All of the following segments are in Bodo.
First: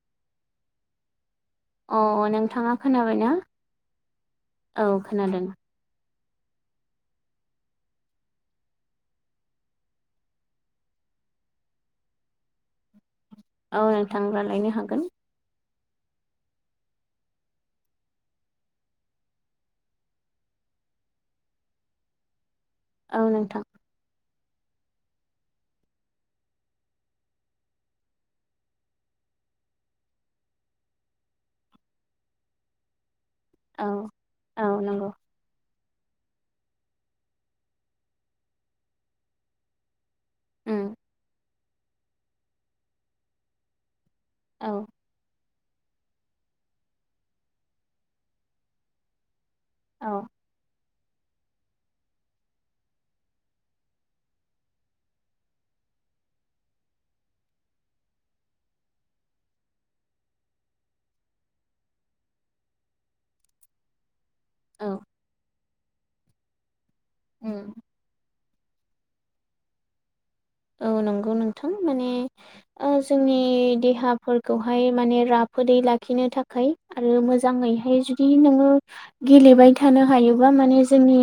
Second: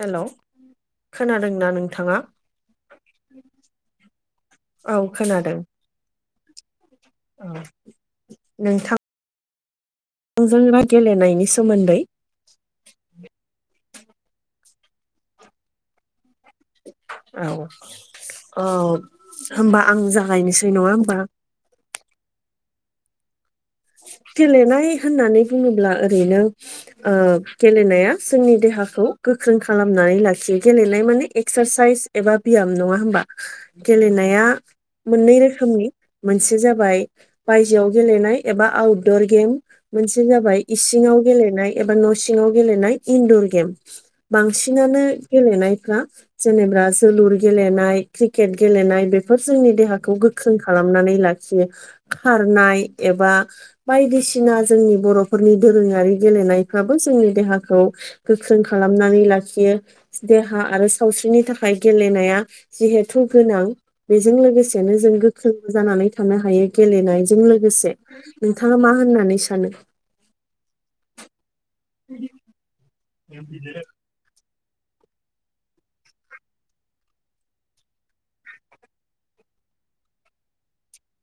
हेल' खोनादोंना अ नोंथाङा नोंथाङा खोनाबायना? औ खोनादों नोंथां आंजों गेलेनायनि सोमोन्दै औ नोंथां रायलायनो हागोन। औ औ होनबा आं जागायनोसै नङाहोमबा? [inaudible] औ नोंथां। गेलेनाय होननानै बुङोब्ला ओरैनो ओ गेलेनाया जोंनि देहाखौ गोख्रों खालामनानै लाखियो गेलेनाय माने एक्सारसाइस एबा बियाम नङा होमबा? औ गेलेनाया औ नंगौ मोननै रोखोमनि मोनसे जाबाय बायजोआव गेलेनाय एबा आउटदर गेम मोनसे जाबाय उम इसिंयाव गेलेनाय एबा न' सिङाव गेलेनाय इदुर गेम। औ बांसिनानो गेलेनायफ्रा जेनेबा जोलुर गेलेनाय क्रिकेट गेलेनाय बेफोर बेफोर जोंनि देहाखौ औ गोख्रों खालामनानै लाखियो खारनाय एबा बायदिसिना जोंनि बर'फोरनि दोरोङारि गेलेनायफ्राबो जोंनि देहाखौ गोख्रों खालामनानै लाखियो देहा आरो सावस्रिनि थाखाय गेलेनाया जि हेथु गोनां बेजों लोगोसेनो औ जों गोख्रों जानानै थानो हायो गेलेनायजों उम लोगोसे नोंथाङा मा होननानै सानो? औ नंगौ नोंथां माने जोंनि देहाफोर खौहाय माने राफोदै लाखिनो थाखाय आरो मोजाङैहाय जुदि नोङो गे गेलेबाय थानो हायोबा माने जोंनि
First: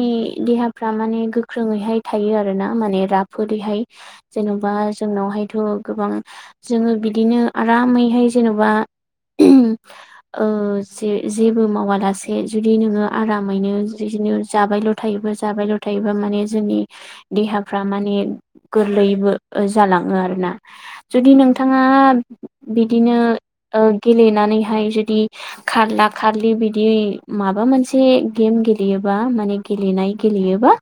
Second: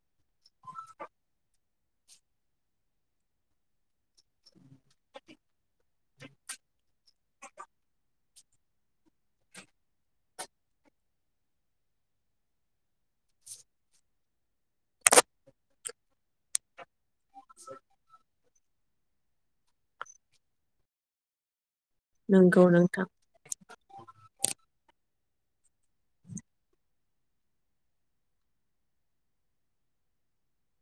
देहाफ्रा माने गोख्रोङैहाय थायो आरोना माने राफोदैहाय जेन'बा जोंनावहायथ' गोबां जोङो बिदिनो आरामैहाय जेनेबा ओ जे जेबो मावा लासे जुदि नोङो आरामैनो बिदिनो जाबायल' थायोब जाबायल' थायोबा माने जोंनि देहाफ्रा माने गोरलैयैबो जालाङो आरोना जुदि नों थाङा नंगौ नोंथां बिदिनो ओ गेलेनानैहाय जुदि खारला खारलि बिदि माबा मोनसे गेम गेलेयोबा माने गेले गेलेनाय गेलेयोब्ला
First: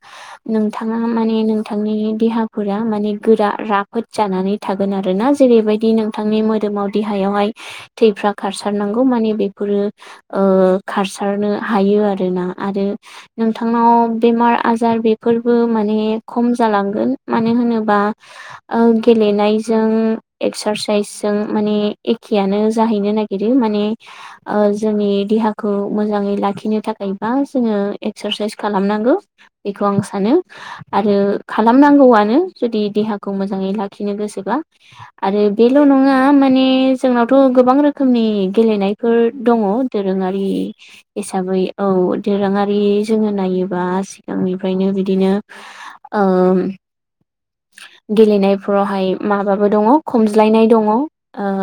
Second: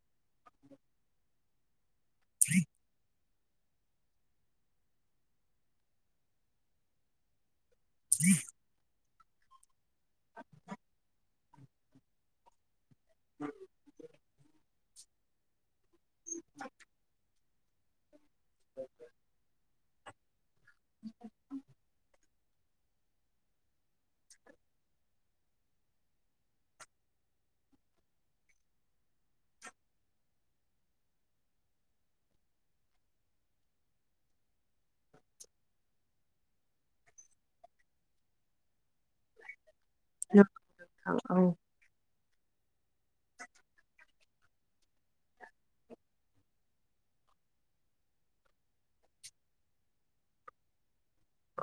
नोंथाङा माने नोंथांनि देहाफोरा माने गोरा राफोद जानानै थागोन आरोना जेरैबायदि नोंथांनि मोदोमाव देहायावहाय थैफ्रा खारसारनांगौ खौ माने बेफोरो खारसारनो हायो आरोना आरो नोंथांनाव बेमार आजार बेफोरबो माने खम जालांगोन मानो होनोबा ओ गेलेनायजों एक्सारसाइस जों माने एखेयानो जाहैनो नागिरो माने ओ जोंनि देहाखौ मोजाङै लाखिनो थाखायबा जोङो एक्सारसाइस खालामनांगौ बेखौ आं सानो आरो खालामनांगौ आनो जुदि देहाखौ मोजाङै लाखिनो गोसोब्ला आरो बेल' नङा माने जोंनावथ' गोबां रोखोमनि गेलेनाय फोर दङ दोरोङारि हिसाबै औ दोरोारि जोङो नायोबा सिगांनिफ्रायनो बिदिनो ओ गेलेनायफोरावहाय माबाबो दङ खमज्लायनाय दङ ओ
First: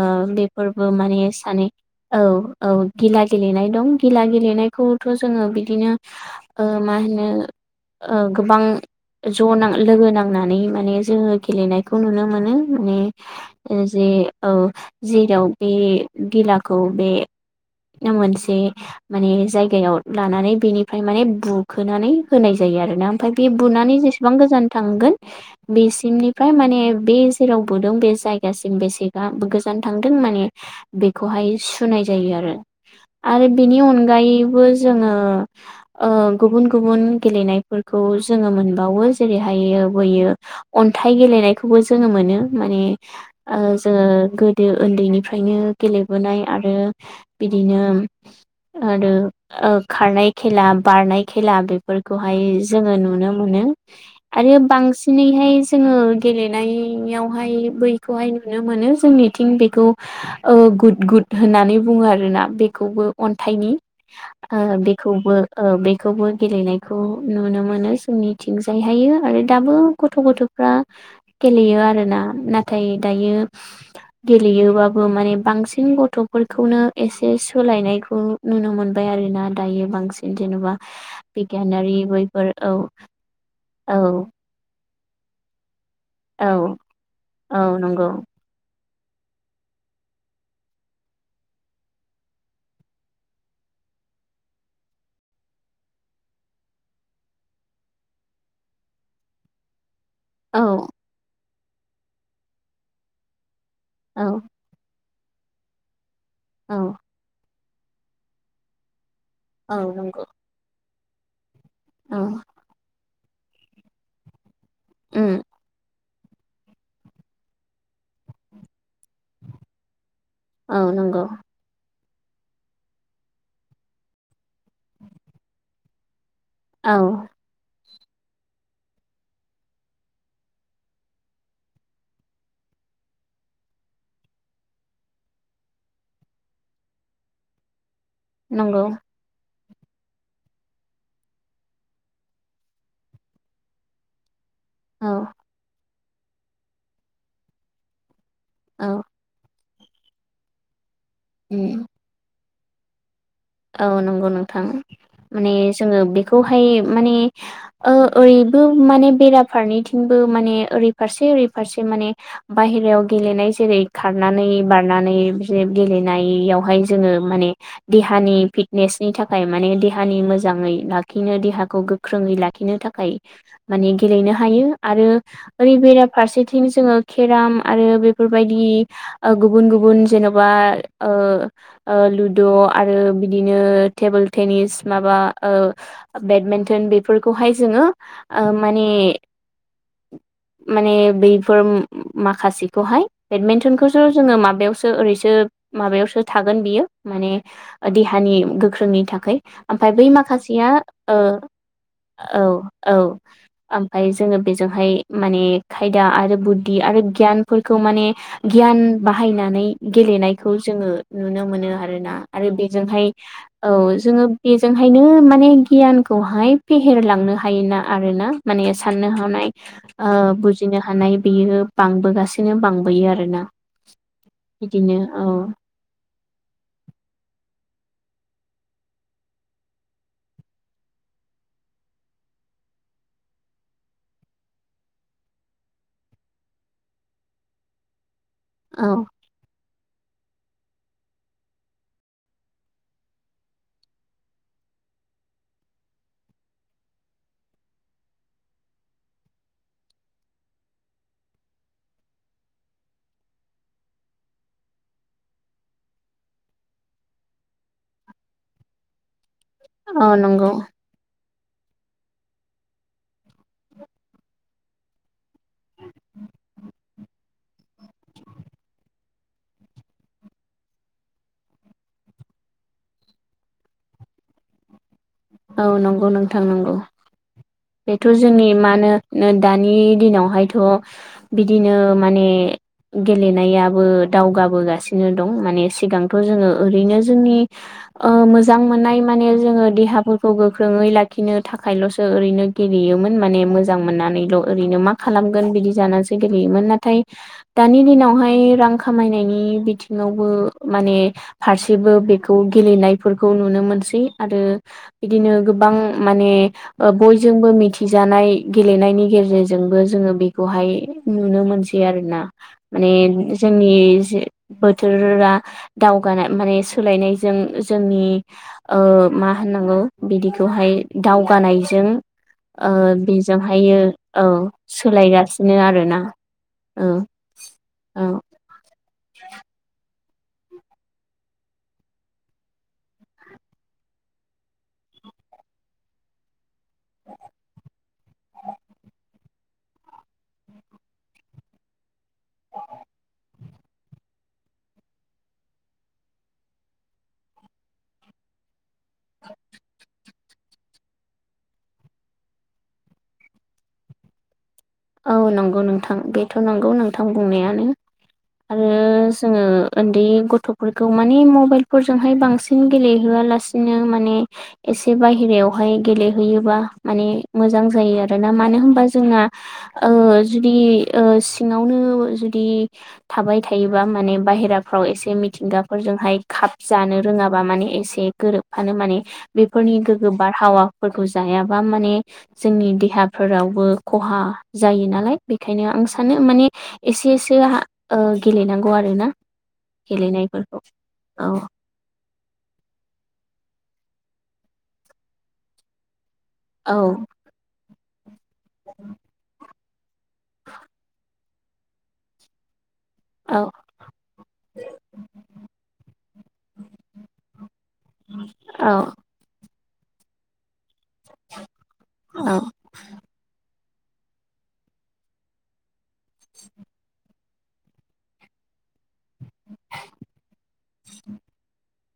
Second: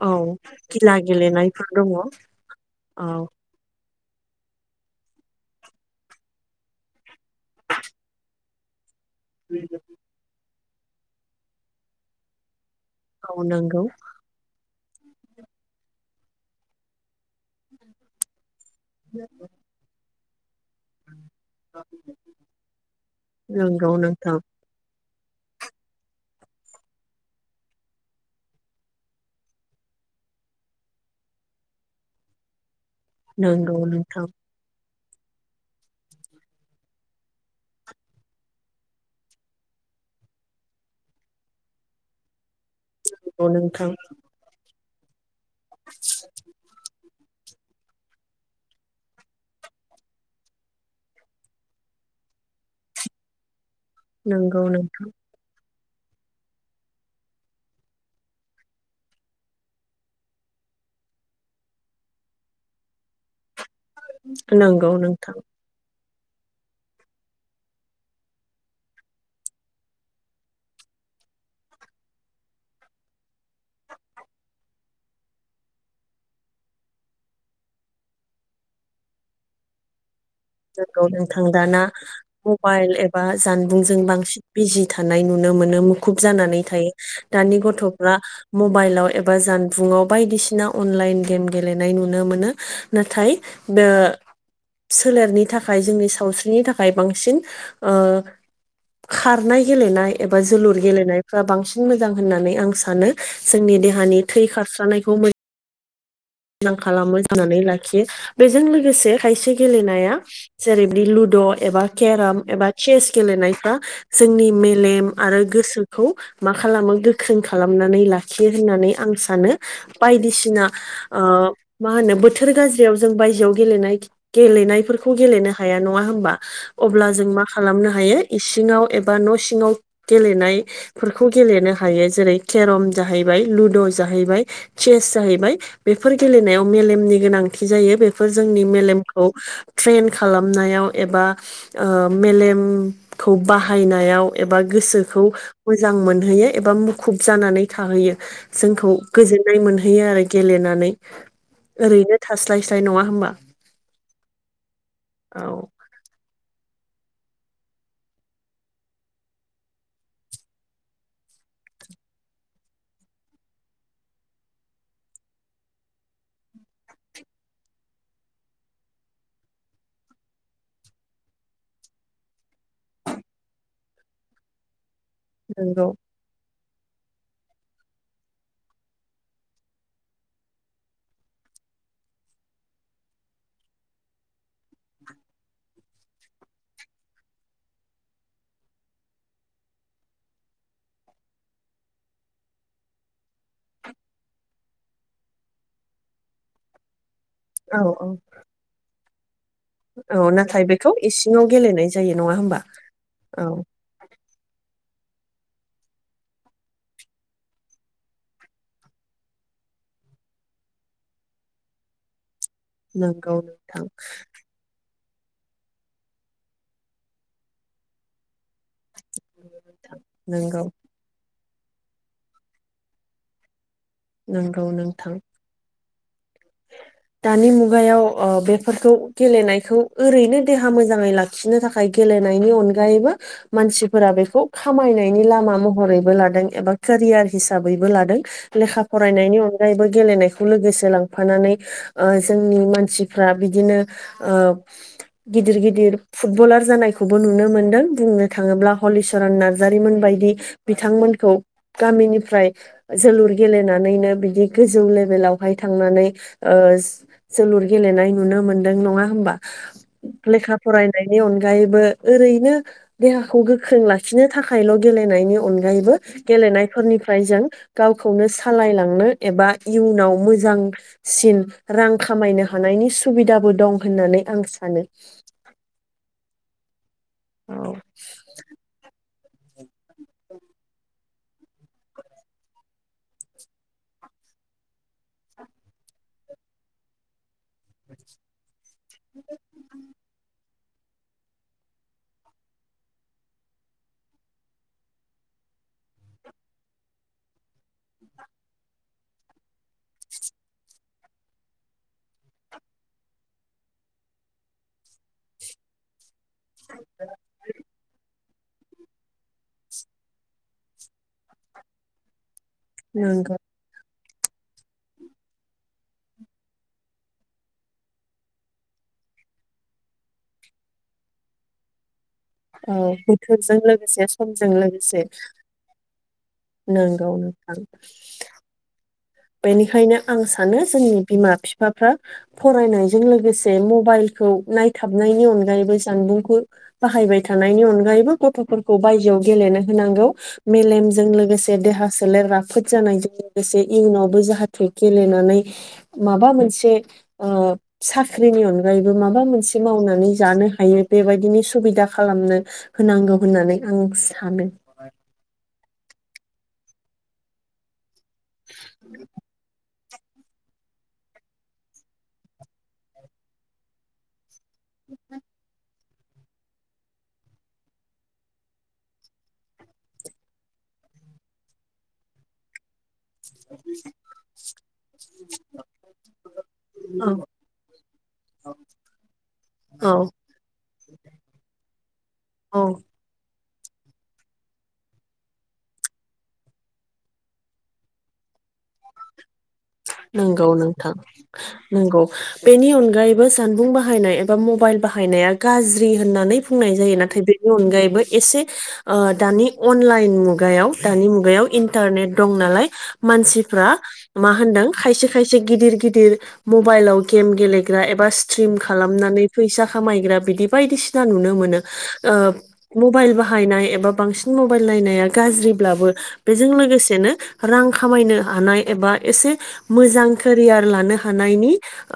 औ बेफोरबो गिला माने सानै गेलेनायफोर दङ औ औ गिला गेलेनाय दं गिला गेलेनायखौथ' जोङो बिदिनो ओ मा होनो गोबां जनो लोगो नांनानै माने जोङो गेलेनायखौ नुनो मोनो माने औ नंगौ जे औ जेराव बे गिलाखौ बे मोनसे माने जायगायाव लानानै बेनिफ्राय माने बुखोनानै होनाय जायो आरोना ओमफ्राय बे नंगौ बुनानै जेसेबां नोंथां गोजान थांगोन बेसिमनिफ्राय माने बे जेराव बुदों बे जायगासिम बेसेबा गोजान थांदों माने बेखौहाय सुनाय जायो आरो आरो नंगौ बेनि नोंथां अनगायैबो जोङो ओ गुबुन गुबुन गेलेनायफोरखौ जोङो मोनबावो जेरैहाय लुबोैयो अन्थाइ गेलेनायखौबो जोङो मोनो माने नंगौ ओ नोंथां जोङो गोदो उन्दैनि ओमफ्रायनो गेलेबोनाय आरो बिदिनो आरो खारनाय खेला बारनाय खेला बेफोरखौहाय जोङो नुनो मोनो नंगौ नोंथां बेहाय जोङो गेलेनायावहाय बैखौहाय नुनो मोनो जोंनिथिं बेखौ गुद गुद होननानै बुङो आरो ना बेखौबो अन आखायनि ओ नंगौ बेखौबो नोंथां ओ बे खौबो गेलेनायखौ नुनो मोनो जोंनिथिं जायहायो आरो दाबो गथ' गथ'फ्रा गेलेयो आरोना नाथाय दायो गेलेयोबाबो माने बांसिन गथ'फोरखौनो एसे सोलायनायखौ नुनो मोनबाय आरोना दायो बांसिन। जेन'बा जोंखौ नोंथां दाना बिगियानारि बैफोर औ मबाइल एबा औ जानबुंजों बांसिन बिजि। नुनो मोन मुखुब औ जानानै थायो दानि औ नंगौ गथ'फ्रा मबाइलाव। जानबुंआव बायदिसिना अनलाइन गेम गेलेनाय नुनो मोनो नाथाय। [inaudible] सोलेरनि थाखाय जोंनि सावस्रिनि थाखाय बांसिन। खारनाय गेलेनाय एबा औ जोलुर गेलेनायफ्रा बांसिन मोजां होननानै आं सानो। जोंनि देहानि औ थै खारस्रानायखौ मोजां। औ मोजां खालामो जनानै लाखियो बेजों लोगोसे खायसे औ गेलेनाया नंगौ जेरै लुड एबा औ केराम एबा सेस गेलेनायफ्रा जोंनि मे लेम उम आरो गोसोखौ मा खालामो गोख्रों खालामनानै लाखियो होननानै आं सानो बायदिसिना ओ औ मा होनो बोथोर गाज्रियाव जों बायजोआव गेलेनाय गेलेनायफोरखौ गेलेनो हाया नङा होमबा। औ अब्ला जों मा खालामनो हायो इसिङाव एबा न' सिङाव गेलेनायफोरखौ गेलेनो हायो जेरै केरम जाहैबाय लुड जाहैबाय चेस जाहैबाय बेफोर गेलेनायाव मेलेमनि गोनांथि जायो बेफोर जोंनि नंगौ मेलेमखौ ट्रेन खालामनायाव एबा ओ मेलेमखौ बाहायनायाव एबा औ गोसोखौ मोजां मोनहैयो एबा मुखुब जानानै थाहैयो। जोंखौ औ गोजोननाय मोनहैयो आरो गेलेनानै उम ओरैनो थास्लायस्लाय नङा होमबा। औ नंगौ नोंथां औ माने जोङो बेखौहाय माने ओरैबो माने बेराफारनैथिंबो माने ओरै फारसे ओरै फारसे माने बाय हेरायाव गेलेनाय जेरै खारनानै बारनानै गेलेनायावहाय जोङो माने दे हानि फिटनेसनि थाखाय माने देहानि मोजाङै लाखिनो देहाखौ गोख्रोङै लाखिनो थाखाय माने गेलेनो हायो आरो ओरै नंगौ बेरा फारसे आथिं जोङो केराम आरो बेफोरबायदि ओ गुबुन गुबुन जेनेबा ओ लुद आरो बिदिनो टेबोल टेनिस माबा ओ बेडमिन्टन बेफोरखौहाय जोङो ओ माने माने बैफोर माखासेखौहाय बेडमिन्टनखौसो जोङो माबायावसो ओरैसो माबायावसो थागोन बियो माने औ औ देहानि गोख्रोंनि थाखाय। ओमफ्राय बै औ नाथाय माखासेया बेखौ औ इसिङाव गेलेनाय जायो नङा होमबा औ औ आमफ्राय जोङो बेजोंहाय माने खायदा आरो बुद्धि आरो गियानफोरखौ माने गियान बाहाय नानै गेलेनायखौ जोङो नुनो मोनो आरोना। आरो बेजोंहाय नंगौ औ नोंथां जोङो बेजोंहाय बेनो माने गियानखौहाय फेहेरलांनो हायोना आरो ना। माने साननो हानाय ओ नंगौ बुजिनो हानाय बेयो बांबोगासिनो बांबोयो आरोना नंगौ बिदिनो नोंथां औ। दानि मुगायाव ओ बेफोरखौ गेलेनायखौ ओरैनो देहा मोजाङै लाखिनो थाखाय गेलेनायनि अनगायैबो मानसिफोरा बेखौ खामायनायनि लामा महरैबो लादों एबा के रियार हिसाबैबो लादों लेखा औ फरायनायनि अनगायैबो गेलेनायखौ लोगोसे लांफानानै ओ जोंनि मानसिफ्रा बिदिनो ओ गिदिर गिदिर फुटबलार जानायखौबो नुनो मोन्दों बुंनो थाङोब्ला हलिचरन नार्जारि मोनबायदि। बि बिथांमोनखौ गामिनिफ्राय जोलुर गेलेनानैनो बिदि गोजौ लेेभे लावहाय थांनानै ओ जोलुर गेलेनाय नुनो मोनदों नङा होमबा औ नंगौ लेखा फरायनायनि अनगा यैबो ओरैनो देहाखौ गोख्रों लाखिनो थाखायल' गेलेनायनि अनगायैबो गेलेनायफोरनिफ्राय जों गावखौनो सालायलांनो एबा इयुनाव मोजांसिन रां खामायनो हानायनि सुबिदाबो दं होननानै आं सानो। थांनांगौ औ बेथ' जोंनि मा होनो ओ दानि दिनावहायथ' बिदिनो माने गेलेनायाबो दावगाबोगासिनो दं माने सिगांथ' जोङो ओरैनो जोंनि ओ मोजां मोननाय माने जोङो देहाफोर खौ गोख्रोङै लाखिनो थाखायल'सो ओरैनो गेलेयोमोन माने मोजां मोननानैल' ओरैनो मा खालाम गोन बिदि जानानैसो गेलेयोमोन नाथाय दानि दिनावहाय रां खामायनायनि बिथिंयावबो माने फारसेबो बेखौ गेलेनायफोरखौ नुनो मोनसै आरो बिदिनो गोबां माने ओ बयजोंबो मिथिजानाय गेलेनायनि गेजेरजोंबो जोङो बेखौहाय नुनो मोनसै आरोना। माने नंगौ जोंनि जे बोथोरा दावगानाय माने सोलायनायजों जोंनि ओ मा मा होननांगौ बिदिखौहाय दावगानायजों ओ औ बोथोरजों बेजोंहायो लोगोसे औ समजों लोगोसे सोलायगासिनो आरोना। औ नंगौ नोंथां। औ बेनिखायनो आं सानो जोंनि बिमा बिफाफ्रा फरायनायजों लोगोसे मबाइल खौ नायथाबनायनि अनगायैबो जानबुंखौ बाहायबाय थानायनि अनगायैबो गथ'फोरखौ बायजोआव गेलेनो होनांगौ मेलेमजों लोगोसे देहा सोलेर राफोद जानायजों लोगोसे इयुनावबो जाहाथे गेलेनानै माबा मोनसे ओ साख्रिनि अन गायैबो माबा मोनसे मावनानै जानो हायो बेबायदिनि सुबिदा खालामनो होनांगौ होननानै आं सानो। औ नंगौ नोंथां बेथ' नंगौ नोंथां बुंनायानो आरो जोङो उन्दै गथ'फोरखौ माने मबाइल फोरजोंहाय बांसिन गेलेहोयालासिनो माने एसे बाहेरायावहाय गेलेहैयोबा माने मोजां जायो आरोना मानो होनबा जोंना ओ जुदि ओ सिङावनो जुदि थाबाय थायोबा माने बाहेराफ्राव एसे मिथिंगाफोरजोंहाय खाब जानो औ रोङाबा माने एसे गोरोबफानो माने बेफोरनि औ गोग्गो बारहावाफोरखौ जायाबा माने औ जोंनि देहाफोराव खहा जायो नालाय बेखायनो आं सानो माने एसेसोआ ओ गेलेनांगौ आरो। [unintelligible] नंगौ नोंथां नंगौ बेनि अनगायैबो जानबुं बाह बाहायनाय एबा मबाइल बाहायनाया गाज्रि होननानै औ बुंनाय जायो नाथाय बेनि अनगायै एसे ओ दानि अनलाइन मुगायाव दानि मुगायाव इन्टारनेट दं नालाय औ मानसिफ्रा मा होनदों खायसे खायसे गिदिर गिदिर मबाइलाव गेम गेलेग्रा एबा स्ट्रिम औ खालामनानै फैसा खामायग्रा बिदि बायदिसिना नुनो मोनो ओ औ मबाइल बाहायनाय एब बा बांसिन मबाइल नायनाया गाज्रिब्लाबो बेजों लोगोसेनो रां खामायनो हानाय एबा एसे मोजां केरियार लानो हानायनि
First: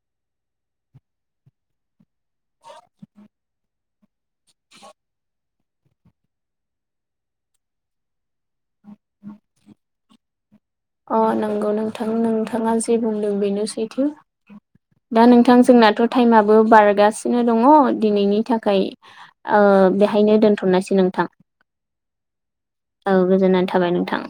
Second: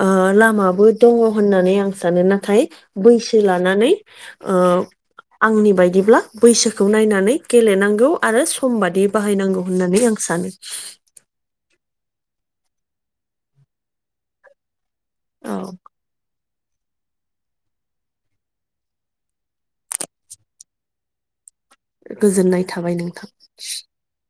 ओ लामाबो दङ होननानै आं सानो नाथाय बैसो लानानै ओ आंनि बायदिब्ला बैसोखौ नायनानै गेलेनांगौ आरो समबादि बाहायनांगौ होननानै आं सानो। थां नोंथाङा जे बुंदों बेनो सैथो दा औ नोंथां जोंनाथ' टाइमा बो बारगासिनो दङ दिनैनि थाखाय ओ बेहायनो दोनथ'नायसै नोंथां। गोजोननाय थाबाय औ नोंथां। गोजोननानै थाबाय नोंथां